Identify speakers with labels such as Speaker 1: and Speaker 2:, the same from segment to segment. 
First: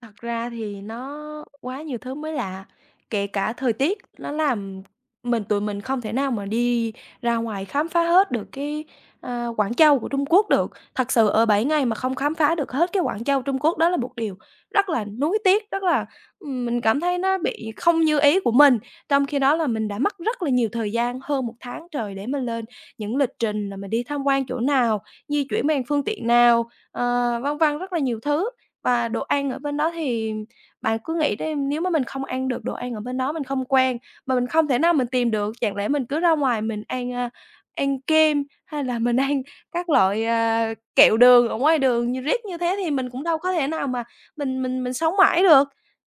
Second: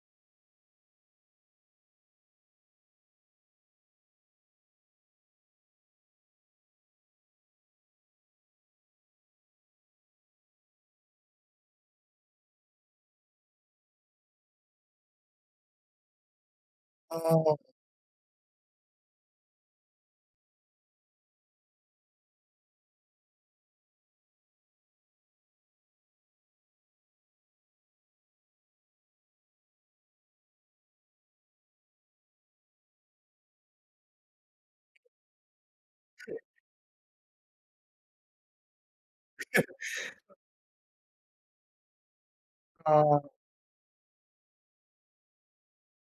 Speaker 1: Thật ra thì nó quá nhiều thứ mới lạ, kể cả thời tiết nó làm mình tụi mình không thể nào mà đi ra ngoài khám phá hết được cái, ơ, Quảng Châu của Trung Quốc được. Thật sự ở 7 ngày mà không khám phá được hết cái Quảng Châu Trung Quốc đó là một điều rất là nuối tiếc, rất là, ừm, mình cảm thấy nó
Speaker 2: Ồ.
Speaker 1: bị không như ý của mình. Trong khi đó là mình đã mất rất là nhiều thời gian, hơn 1 tháng trời để mình lên những lịch trình là mình đi tham quan chỗ nào, di chuyển bằng phương tiện nào, ờ, vân vân rất là nhiều thứ. Và đồ ăn ở bên đó thì bạn cứ nghĩ đi, nếu mà mình không ăn được đồ ăn ở bên đó, mình không quen, mà mình không thể nào mình tìm được, chẳng lẽ mình cứ ra ngoài mình ăn, a, ăn kem hay là mình ăn các loại, à, kẹo đường ở ngoài đường nh riết như thế thì mình
Speaker 2: Ờ.
Speaker 1: cũng đâu có thể nào mà mình mình mình sống mãi được.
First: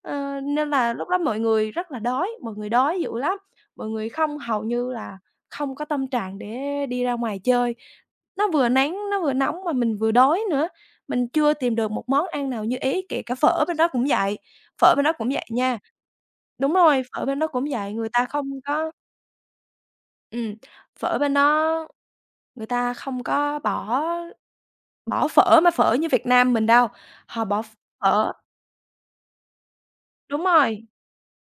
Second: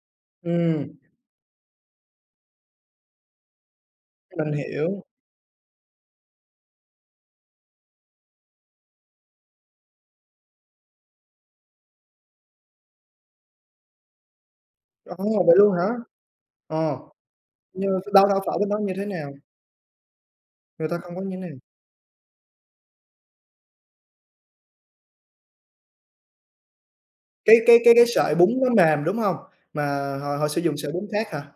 Speaker 1: Ờ, nên là
Speaker 2: Ừm.
Speaker 1: lúc đó mọi người rất là đói, mọi người đói dữ lắm, mọi người không
Speaker 2: Mình
Speaker 1: hầu như
Speaker 2: hiểu.
Speaker 1: là không có tâm trạng để đi ra ngoài chơi. Nó vừa nắng, nó vừa nóng mà mình vừa đói nữa, mình chưa tìm được một món ăn nào như ý, kể cả phở bên đó cũng vậy, phở bên đó cũng
Speaker 2: Ồ,
Speaker 1: vậy
Speaker 2: vậy luôn
Speaker 1: nha.
Speaker 2: hả?
Speaker 1: Đúng
Speaker 2: Ờ,
Speaker 1: rồi, phở bên đó cũng
Speaker 2: như
Speaker 1: vậy, người ta
Speaker 2: đâu, đâu
Speaker 1: không
Speaker 2: phở bên đó như
Speaker 1: có
Speaker 2: thế nào?
Speaker 1: Ừm,
Speaker 2: Người ta không
Speaker 1: phở
Speaker 2: có
Speaker 1: bên
Speaker 2: như nào?
Speaker 1: đó người ta không có bỏ bỏ phở mà phở như Việt Nam mình đâu, họ
Speaker 2: Cái
Speaker 1: bỏ ph
Speaker 2: cái cái cái
Speaker 1: phở
Speaker 2: sợi bún nó mềm, đúng hông? Mà họ
Speaker 1: Đúng
Speaker 2: họ sử dụng
Speaker 1: rồi.
Speaker 2: sợi bún khác hả?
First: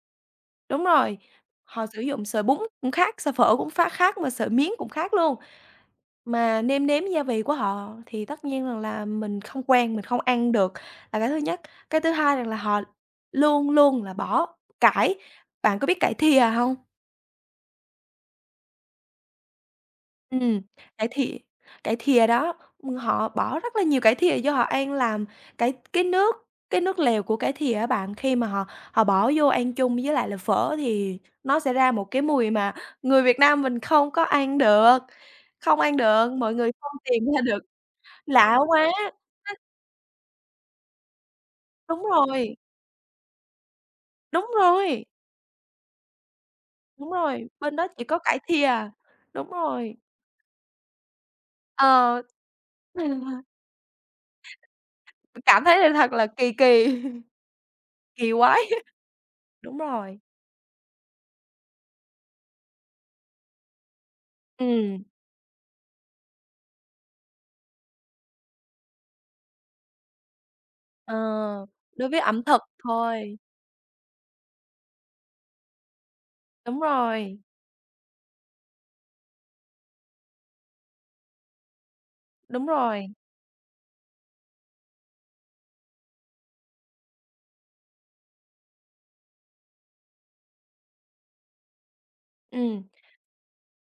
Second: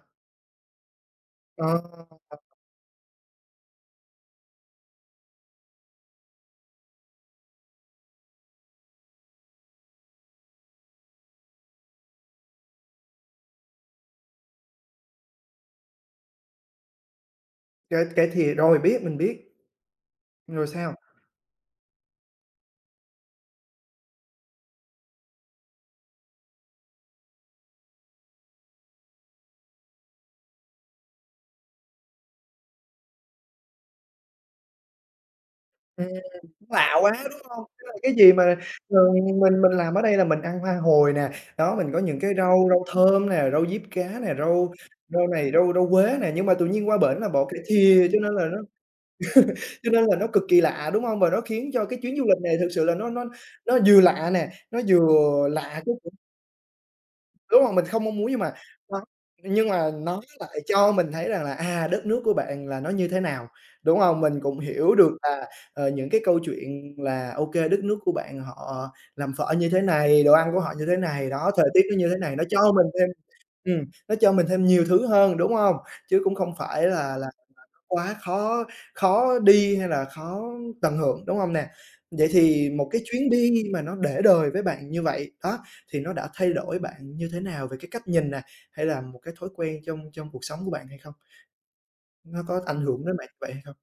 Speaker 1: Đúng rồi,
Speaker 2: Ờ.
Speaker 1: họ sử dụng sợi bún cũng khác sợi phở cũng ph khác mà sợi miến cũng khác luôn. Mà nêm nếm gia vị của họ thì tất nhiên rằng là mình không quen mình không ăn được là cái thứ nhất. Cái thứ hai rằng là họ luôn luôn là bỏ cải bạn có biết cải thìa hông?
Speaker 2: Cải cải thìa, rồi, biết, mình biết.
Speaker 1: Ừm,
Speaker 2: Rồi sao?
Speaker 1: cải thì cải thìa đó, ừm, họ bỏ rất là nhiều cải thìa vô họ ăn làm cải cái nước cái nước lèo của cải thìa á bạn. Khi mà họ họ bỏ vô ăn chung với lại là phở thì nó sẽ ra một cái mùi mà người Việt Nam mình không có ăn được, không ăn
Speaker 2: Ừm,
Speaker 1: được, mọi
Speaker 2: cũng
Speaker 1: người không
Speaker 2: lạ quá,
Speaker 1: tìm
Speaker 2: đúng
Speaker 1: ra được,
Speaker 2: hông? Tức là cái gì mà
Speaker 1: lạ quá.
Speaker 2: mà mình mình làm ở đây là mình ăn hoa hồi nè, đó, mình có
Speaker 1: Đúng
Speaker 2: những cái
Speaker 1: rồi.
Speaker 2: rau rau thơm nè, rau diếp cá nè,
Speaker 1: Đúng
Speaker 2: rau
Speaker 1: rồi.
Speaker 2: rau này, rau rau quế nè, nhưng mà tự nhiên qua
Speaker 1: Đúng
Speaker 2: bển là bỏ
Speaker 1: rồi,
Speaker 2: cải
Speaker 1: bên đó chỉ
Speaker 2: thìa cho
Speaker 1: có
Speaker 2: nên
Speaker 1: cải
Speaker 2: là nó
Speaker 1: thìa. Đúng
Speaker 2: cho
Speaker 1: rồi.
Speaker 2: nên là nó cực kỳ lạ, đúng hông? Và nó khiến cho cái chuyến
Speaker 1: Ờ.
Speaker 2: du lịch này thực sự là nó nó nó vừa lạ nè, nó vừa
Speaker 1: Cảm thấy
Speaker 2: lạ cái
Speaker 1: là thật
Speaker 2: [unintelligible]
Speaker 1: là kỳ kỳ.
Speaker 2: Đúng hông? Mình không mong muốn
Speaker 1: Kỳ
Speaker 2: nhưng mà
Speaker 1: quái.
Speaker 2: nó nhưng
Speaker 1: Đúng
Speaker 2: mà
Speaker 1: rồi.
Speaker 2: nó lại cho mình thấy rằng là, à, đất nước của bạn là nó như thế nào, đúng hông? Mình cũng hiểu
Speaker 1: Ừm.
Speaker 2: được là, ờ, những cái câu chuyện là, ô kê, đất nước của bạn họ làm phở như thế này, đồ ăn của họ như thế
Speaker 1: Ờ,
Speaker 2: này, đó, thời tiết nó
Speaker 1: đối
Speaker 2: như thế
Speaker 1: với
Speaker 2: này,
Speaker 1: ẩm
Speaker 2: nó
Speaker 1: thực
Speaker 2: cho mình thêm
Speaker 1: thôi.
Speaker 2: ừm, nó cho mình thêm nhiều thứ hơn, đúng hông? Chứ cũng không
Speaker 1: Đúng
Speaker 2: phải là là [unintelligible]
Speaker 1: rồi.
Speaker 2: quá khó khó đi hay là khó tận hưởng, đúng hông nè? Vậy
Speaker 1: Đúng
Speaker 2: thì một cái
Speaker 1: rồi.
Speaker 2: chuyến đi mà nó để đời với bạn như vậy đó thì nó đã thay đổi bạn như thế nào về cái cách nhìn nè, hay là một cái thói quen trong trong cuộc sống của bạn hay không? Nó có ảnh
Speaker 1: Ừm.
Speaker 2: hưởng đến bạn như vậy hay không?